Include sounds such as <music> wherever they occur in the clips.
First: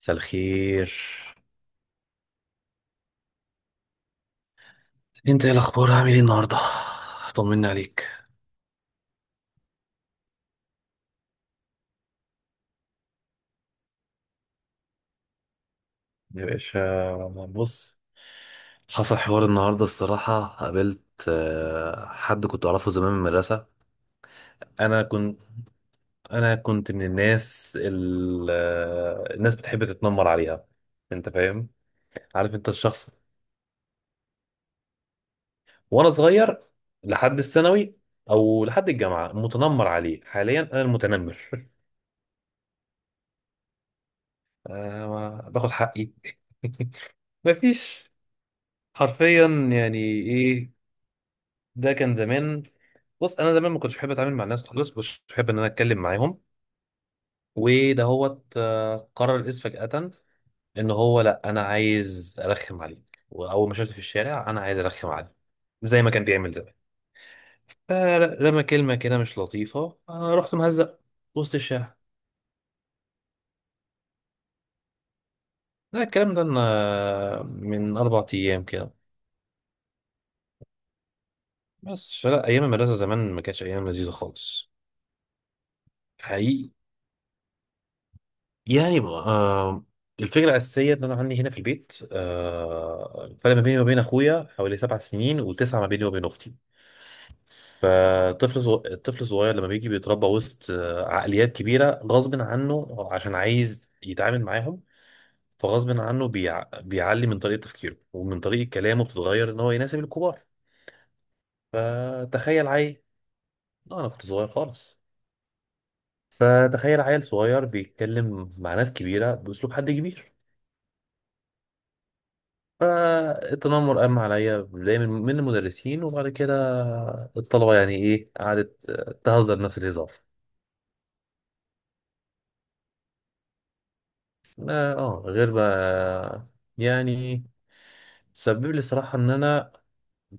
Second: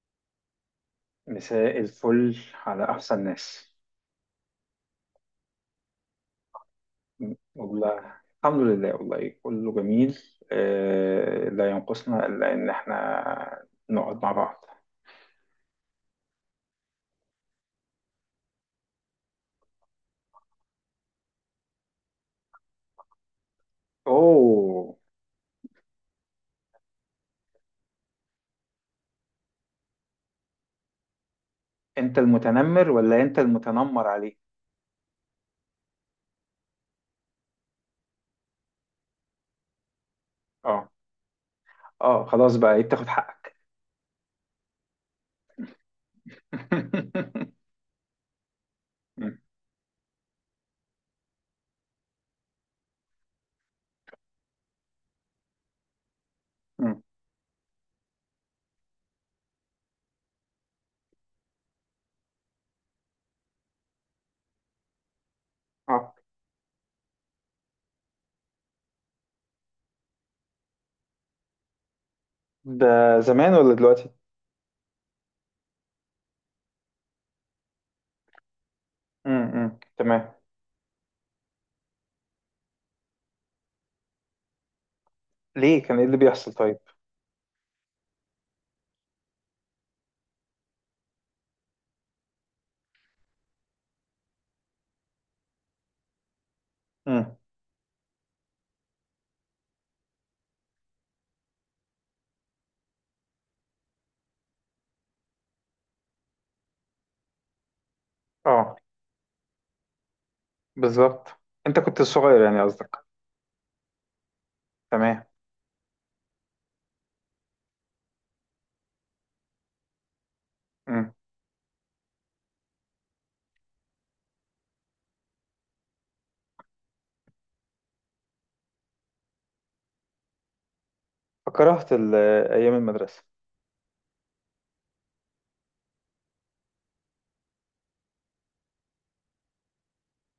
مساء الخير. مساء الفل على أحسن ناس. انت ايه الاخبار؟ عامل ايه النهارده؟ طمني عليك. والله الحمد لله، والله كله جميل. لا ينقصنا إلا إن إحنا نقعد مع بعض. يا باشا، بص، حصل حوار النهارده الصراحة. قابلت حد كنت أعرفه زمان من المدرسة. أوه، أنا كنت أنا كنت من الناس الناس بتحب تتنمر عليها. أنت فاهم؟ أنت عارف أنت المتنمر الشخص، ولا أنت المتنمر عليه؟ وأنا صغير لحد الثانوي أو لحد الجامعة متنمر عليه، حاليا أنا أه المتنمر. <laughs> أه خلاص بقى، إيه بتاخد حقك؟ آه، باخد حقي. <laughs> <laughs> مفيش، مم، حرفيا، يعني ايه. ده كان زمان. بص، انا زمان ما كنتش بحب اتعامل مع الناس خالص، مش بحب ان انا اتكلم معاهم. مم. وده هو قرر الاسم فجأة، ان هو لا انا عايز ارخم عليه. واول ما شفته في الشارع انا عايز ارخم عليه زي ما أه، كان بيعمل زمان. فرمى كلمة كده مش لطيفة، انا رحت مهزق وسط الشارع. ده زمان ولا دلوقتي؟ لا، الكلام ده أنا من 4 ايام كده. تمام. بس، فلا، ايام المدرسة زمان ما كانتش ايام لذيذة خالص. ليه، كان إيه اللي بيحصل حقيقي. طيب؟ يعني الفكرة الأساسية إن أنا عندي هنا في البيت، الفرق ما بيني وما بين أخويا حوالي 7 سنين، وتسعة ما بيني وبين أختي. مم. فالطفل الطفل الصغير لما بيجي بيتربى وسط عقليات كبيرة غصب عنه عشان عايز يتعامل معاهم. فغصب عنه بيعلي من طريقة تفكيره، ومن طريقة أه، كلامه بتتغير إن هو يناسب الكبار. بالظبط، أنت كنت صغير يعني فتخيل قصدك. عيل. لا أنا كنت صغير خالص. تمام. فتخيل عيل صغير بيتكلم مع ناس كبيرة بأسلوب حد كبير. م. فالتنمر قام عليا بداية من المدرسين وبعد كده الطلبة، يعني إيه قعدت تهزر نفس الهزار. فكرهت ال- أيام المدرسة. آه، آه، غير بقى. يعني سبب لي الصراحة إن أنا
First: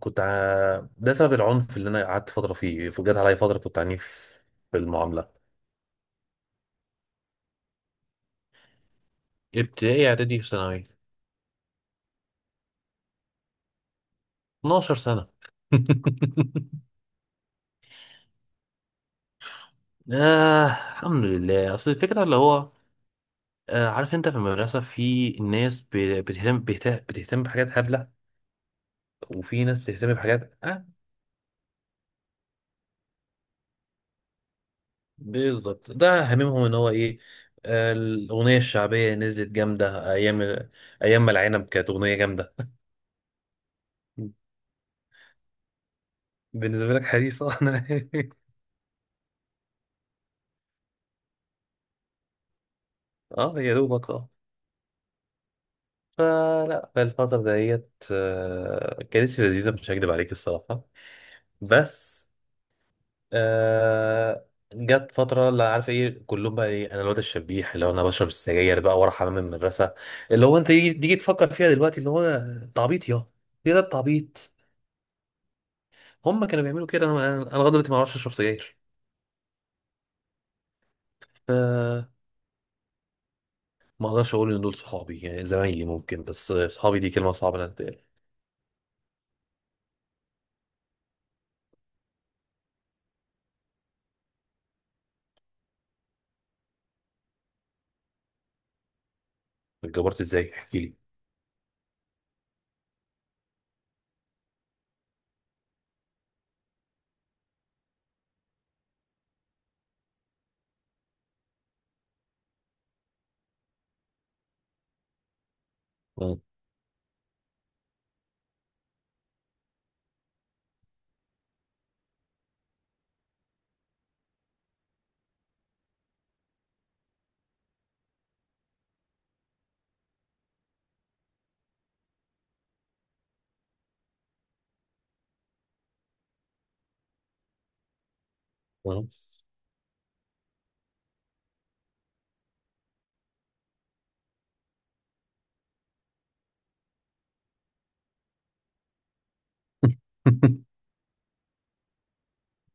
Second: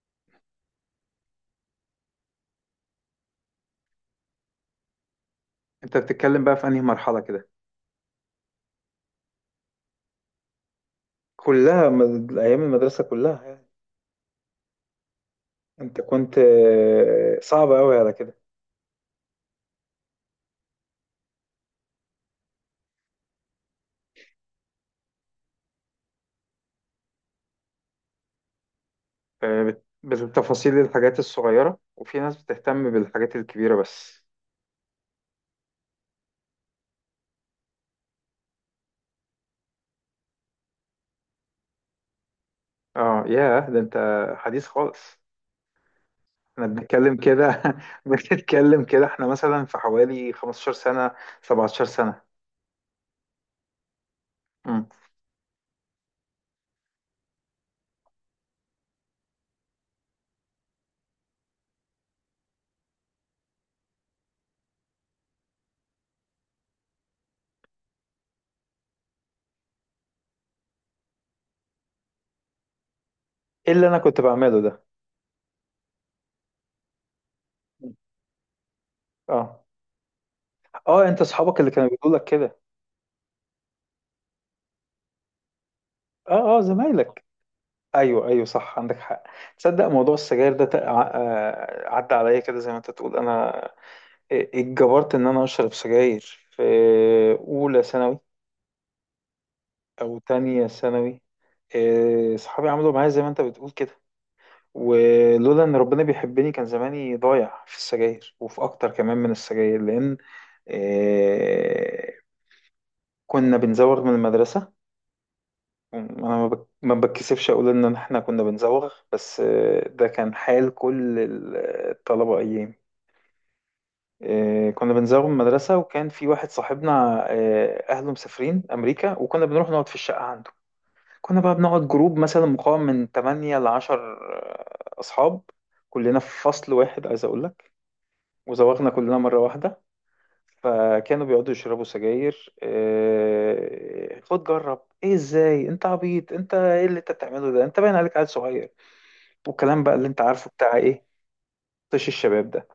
ده سبب العنف اللي أنا قعدت فترة فيه. جت عليا فترة كنت عنيف في المعاملة. أنت بتتكلم بقى في أنهي مرحلة كده؟ ابتدائي، إعدادي، في ثانوي، أيام المدرسة كلها يعني. 12 سنة. أنت كنت <laughs> صعب أوي على كده. الحمد لله. أصل الفكرة اللي هو عارف أنت في المدرسة في ناس بتهتم بحاجات هبلة، وفي ناس بتهتم بحاجات بالتفاصيل، الحاجات الصغيرة، وفي ناس بتهتم بالحاجات الكبيرة بس. بالظبط. ده هاممهم ان هو ايه. الاغنيه الشعبيه نزلت جامده ايام، ايام ما العنب كانت اغنيه جامده. اه ياه، ده انت حديث خالص. احنا بالنسبه لك بنتكلم حديثه. كده <laughs> انا، <laughs> بنتكلم كده احنا مثلا في حوالي 15 سنة، 17 سنة. اه يا دوبك، مم. فالفتره ديت كانتش لذيذه، مش هكدب عليك الصراحه. بس، آه جت فترة لا عارف ايه كلهم بقى ايه، انا الواد الشبيح اللي هو انا بشرب السجاير بقى ورا حمام المدرسة. اللي هو انت تيجي تفكر فيها دلوقتي، اللي هو التعبيط. يا ايه ايه ده اللي انا كنت التعبيط. بعمله ده؟ هم كانوا بيعملوا كده. انا لغاية دلوقتي ما اعرفش اشرب سجاير. اه اه، انت ف اصحابك اللي كانوا بيقولوا لك كده؟ ما اقدرش اقول ان دول صحابي، يعني زمايلي ممكن، بس اه اه، صحابي دي زمايلك. كلمة صعبة انها تتقال. ايوه ايوه، صح، عندك حق. تصدق موضوع السجاير ده عدى عليا كده زي ما انت تقول. اتجبرت ان انا اشرب سجاير في اولى ثانوي او اتجبرت ازاي تانية احكي لي. ثانوي. صحابي عملوا معايا زي ما انت بتقول كده، ولولا ان ربنا بيحبني كان زماني ضايع في السجاير وفي اكتر كمان من السجاير، لان إيه، كنا بنزوغ من المدرسة. انا مم. ما بتكسفش اقول ان احنا كنا بنزوغ، بس ده كان حال كل الطلبه ايام. كنا بنزوغ من المدرسه، وكان في واحد صاحبنا اهله مسافرين امريكا، وكنا بنروح نقعد في الشقه عنده. كنا بقى بنقعد جروب مثلا مقام من 8 ل 10 اصحاب، كلنا في فصل واحد عايز اقول لك، وزوغنا مم. كلنا مره واحده. فكانوا بيقعدوا يشربوا سجاير. خد جرب، ايه ازاي، انت عبيط، انت ايه اللي انت بتعمله ده، انت باين عليك عيل صغير، والكلام بقى اللي انت عارفه بتاع <laughs> ايه، طش الشباب ده.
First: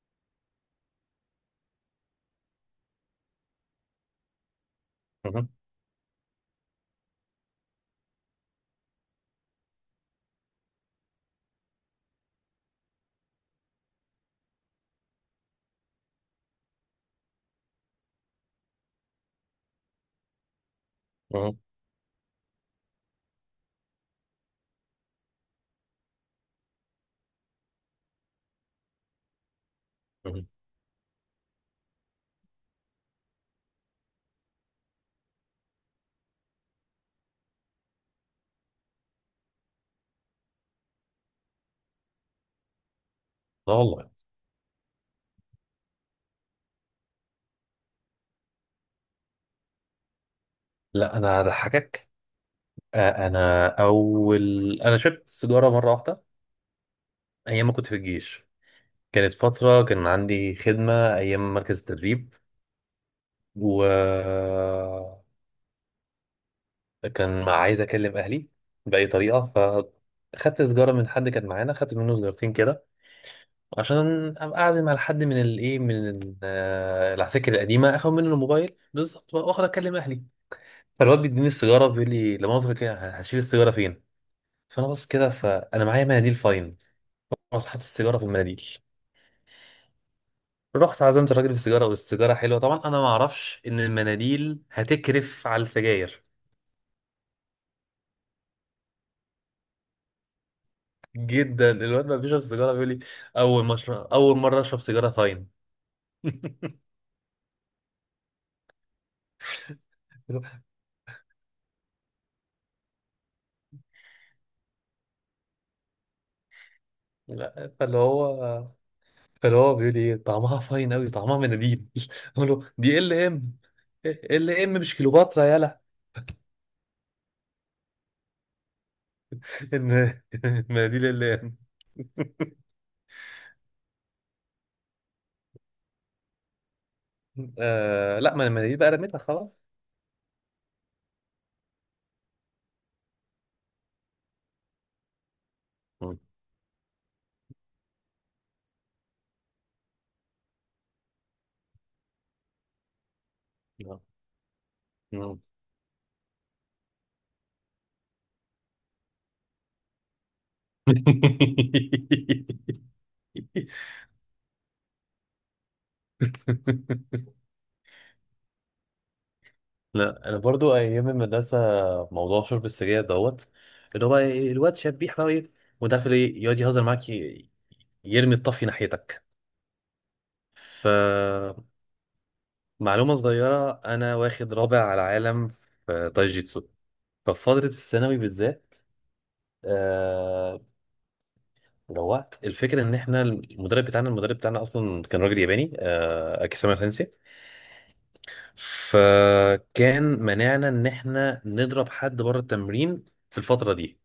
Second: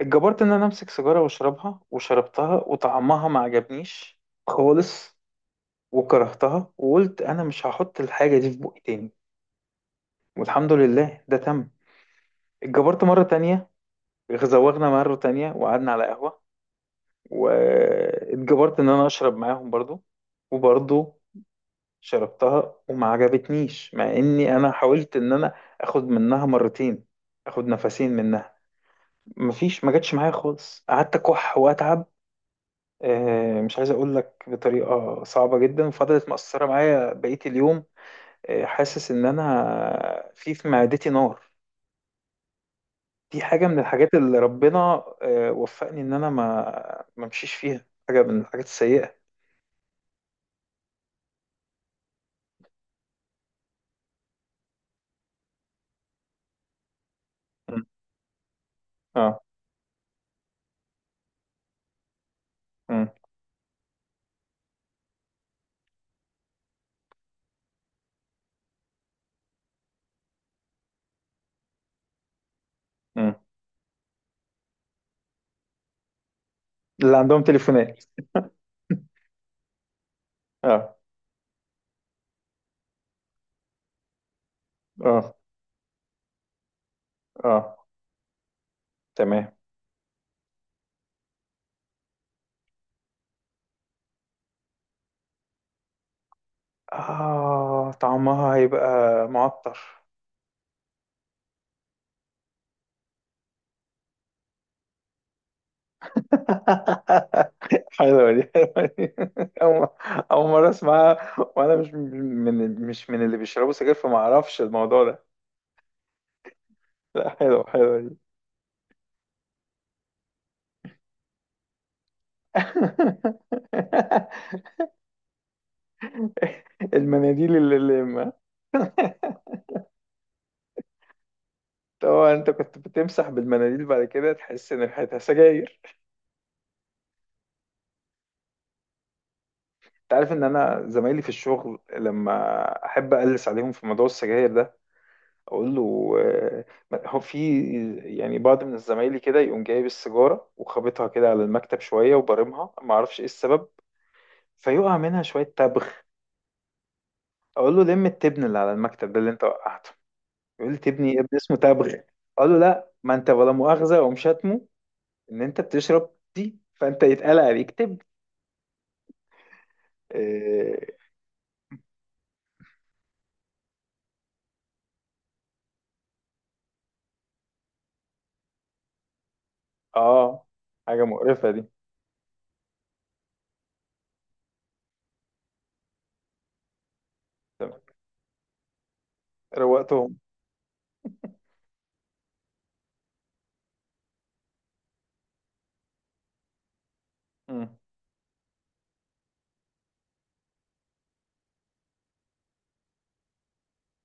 اتجبرت ان انا امسك سيجاره واشربها، وشربتها وطعمها ما عجبنيش خالص، مم. وكرهتها وقلت انا مش هحط الحاجه دي في بقي تاني، والحمد لله ده تم. اتجبرت مره تانية، زوغنا مره تانية وقعدنا على قهوه، واتجبرت ان انا اشرب معاهم برضو، وبرضه مم. شربتها وما عجبتنيش، مع اني انا حاولت ان انا اخد منها مرتين، اخد نفسين منها. مفيش، ما جاتش معايا مم. خالص، قعدت اكح واتعب. مش عايز اقول لك بطريقه صعبه جدا، فضلت مأثره معايا بقيه اليوم. حاسس ان انا في معدتي نار. دي حاجه لا من والله. الحاجات اللي ربنا وفقني ان انا ما امشيش فيها، حاجه من الحاجات السيئه. لا، انا هضحكك. انا اول انا شربت سيجاره مره واحده ايام ما م. كنت في الجيش. كانت اه. فتره كان عندي خدمه ايام مركز التدريب، م. و كان عايز اكلم اهلي باي طريقه. فخدت سيجاره من حد كان معانا، خدت منه سيجارتين كده م. عشان ابقى قاعد مع حد من الايه من ال- آه، اللي عندهم العساكر القديمه، تليفونات. اخد منه الموبايل بالظبط واخد اكلم اهلي. <laughs> اه فالواد بيديني السيجاره بيقول لي لمؤاخذه كده هشيل السيجاره فين. فانا بص كده، اه فانا معايا مناديل فاين. رحت اه. حاطط السيجاره في المناديل. تمام. رحت عزمت الراجل في السيجاره، والسيجاره حلوه طبعا. انا ما اعرفش ان المناديل هتكرف على السجاير آه، طعمها هيبقى معطر. جدا. الواد ما بيشرب سيجاره بيقول لي اول ما أشرب- اول مره اشرب سيجاره فاين. <laughs> حلوة دي، حلوة دي. <laughs> أول أول مرة أسمعها، وأنا مش من مش من اللي بيشربوا سجاير، فما أعرفش الموضوع ده. لا حلوة، لا، فاللي حلوة دي. هو فاللي هو بيقول لي ايه طعمها فاين قوي، طعمها مناديل. <laughs> اقول له دي ال ام، ال ام مش كليوباترا يالا. <laughs> المناديل اللي ما، <laughs> المناديل ال ام. طبعا أنت كنت بتمسح بالمناديل بعد كده تحس إن ريحتها سجاير. آه لا، ما المناديل بقى رميتها خلاص. أنت عارف إن أنا زمايلي في الشغل، لما أحب أقلس عليهم في موضوع السجاير ده اقول له، مم. هو في يعني بعض من زمايلي كده، يقوم جايب السيجاره وخابطها كده على المكتب شويه وبرمها، ما اعرفش ايه السبب، فيقع منها مم. شويه تبغ. اقول له لم التبن اللي على المكتب ده اللي انت وقعته، يقول لي تبني يا ابني اسمه تبغ، اقول له لا، ما انت ولا مؤاخذه، اقوم شاتمه ان انت بتشرب دي، فانت <laughs> يتقال عليك تبن. لا انا برضو اه. ايام المدرسه موضوع شرب السجاير دوت، اللي هو بقى الواد شاب بيحرق ايه، وده في ايه يقعد يهزر معاك، يرمي الطفي ناحيتك. آه، حاجه مقرفه فمعلومه دي. صغيره، انا واخد رابع على العالم في تايجيتسو ففي فتره تمام. الثانوي بالذات. روقتهم. آه روقت الفكره ان احنا المدرب بتاعنا اصلا كان راجل ياباني، اكيساما سensei. مم، فكان منعنا ان احنا نضرب حد بره التمرين في الفتره دي.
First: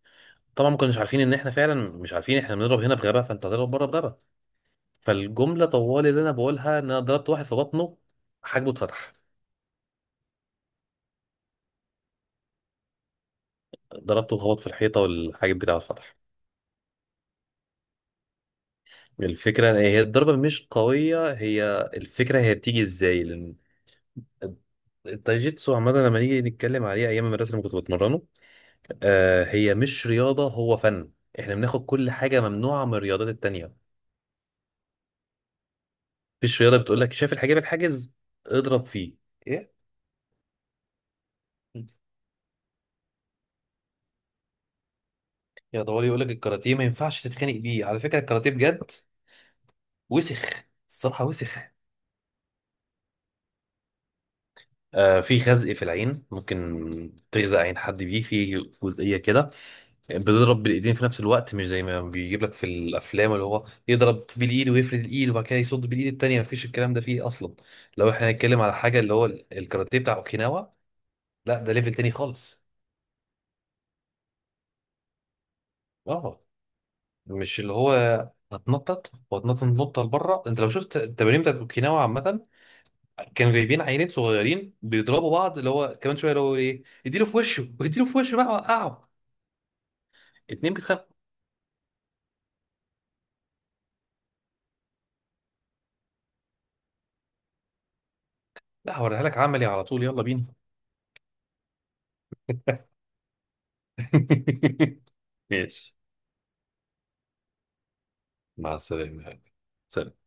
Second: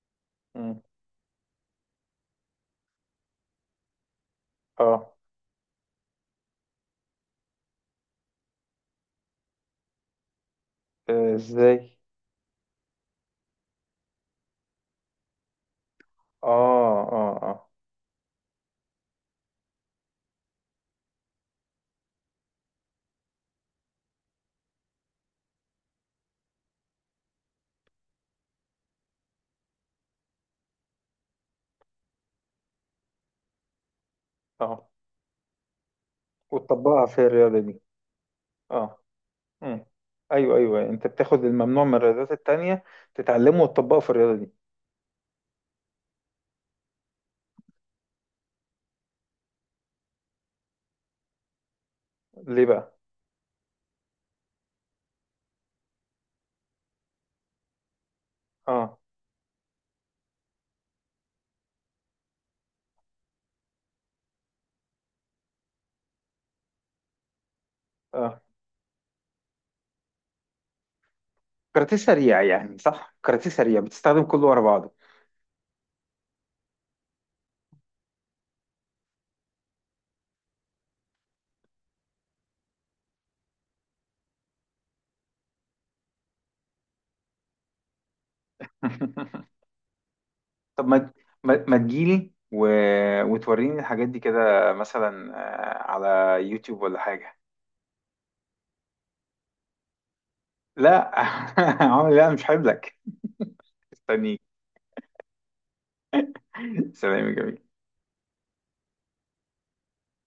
طبعا ما مم. كناش عارفين ان احنا فعلا مش عارفين. احنا بنضرب هنا بغبا، فانت هتضرب بره بغبا. اه. فالجمله طوال اللي انا بقولها ان انا ضربت واحد في بطنه، حاجبه اتفتح. آه، ازاي؟ ضربته خبط في الحيطه، والحاجب بتاعه اتفتح. اه اه اه. الفكره هي الضربه مش قويه، هي الفكره هي بتيجي ازاي، لان التايجيتسو عامه لما نيجي نتكلم عليه ايام المدرسه اللي كنت بتمرنه هي مش رياضه، هو فن. احنا بناخد كل حاجه ممنوعه من الرياضات التانيه. اه، مفيش رياضه بتقول وتطبقها لك في شايف الحاجب الرياضة دي. الحاجز اضرب اه. فيه. إيه؟ امم، ايوه ايوه، انت بتاخد الممنوع من الرياضات التانية، تتعلمه وتطبقه في الرياضة دي. يا طوالي يقول لك الكاراتيه ما ينفعش تتخانق بيه. على فكره الكاراتيه بجد وسخ، الصراحه وسخ. ليه بقى؟ في خزق في العين، ممكن تغزق عين حد بيه في اه جزئيه كده. بيضرب بالايدين في نفس الوقت، مش زي ما بيجيب لك في الافلام اللي هو يضرب بالايد ويفرد الايد وبعد كده يصد بالايد التانيه. مفيش الكلام ده فيه اصلا. لو احنا اه. هنتكلم على حاجه اللي هو الكاراتيه بتاع اوكيناوا، لا ده ليفل كاراتيه تاني سريع خالص. يعني، صح، كاراتيه سريع بتستخدم كله ورا بعضه. اه مش اللي هو هتنطط وهتنطط نطه لبره. انت لو شفت التمارين بتاعت اوكيناوا عامه كانوا جايبين عيلين صغيرين بيضربوا بعض، اللي هو كمان شويه اللي هو ايه اديله في وشه واديله في وشه بقى وقعه. <laughs> اتنين طب ما، بيتخانقوا. ما تجيلي وتوريني الحاجات دي كده مثلا، على يوتيوب ولا حاجة. لا هوريها لك عملي على طول، يلا بينا. لا <laughs> عمري، لا مش هجيب لك، استنيك. <laughs> ماشي. سلام يا جميل. مع السلامه يا حبيبي. سلام.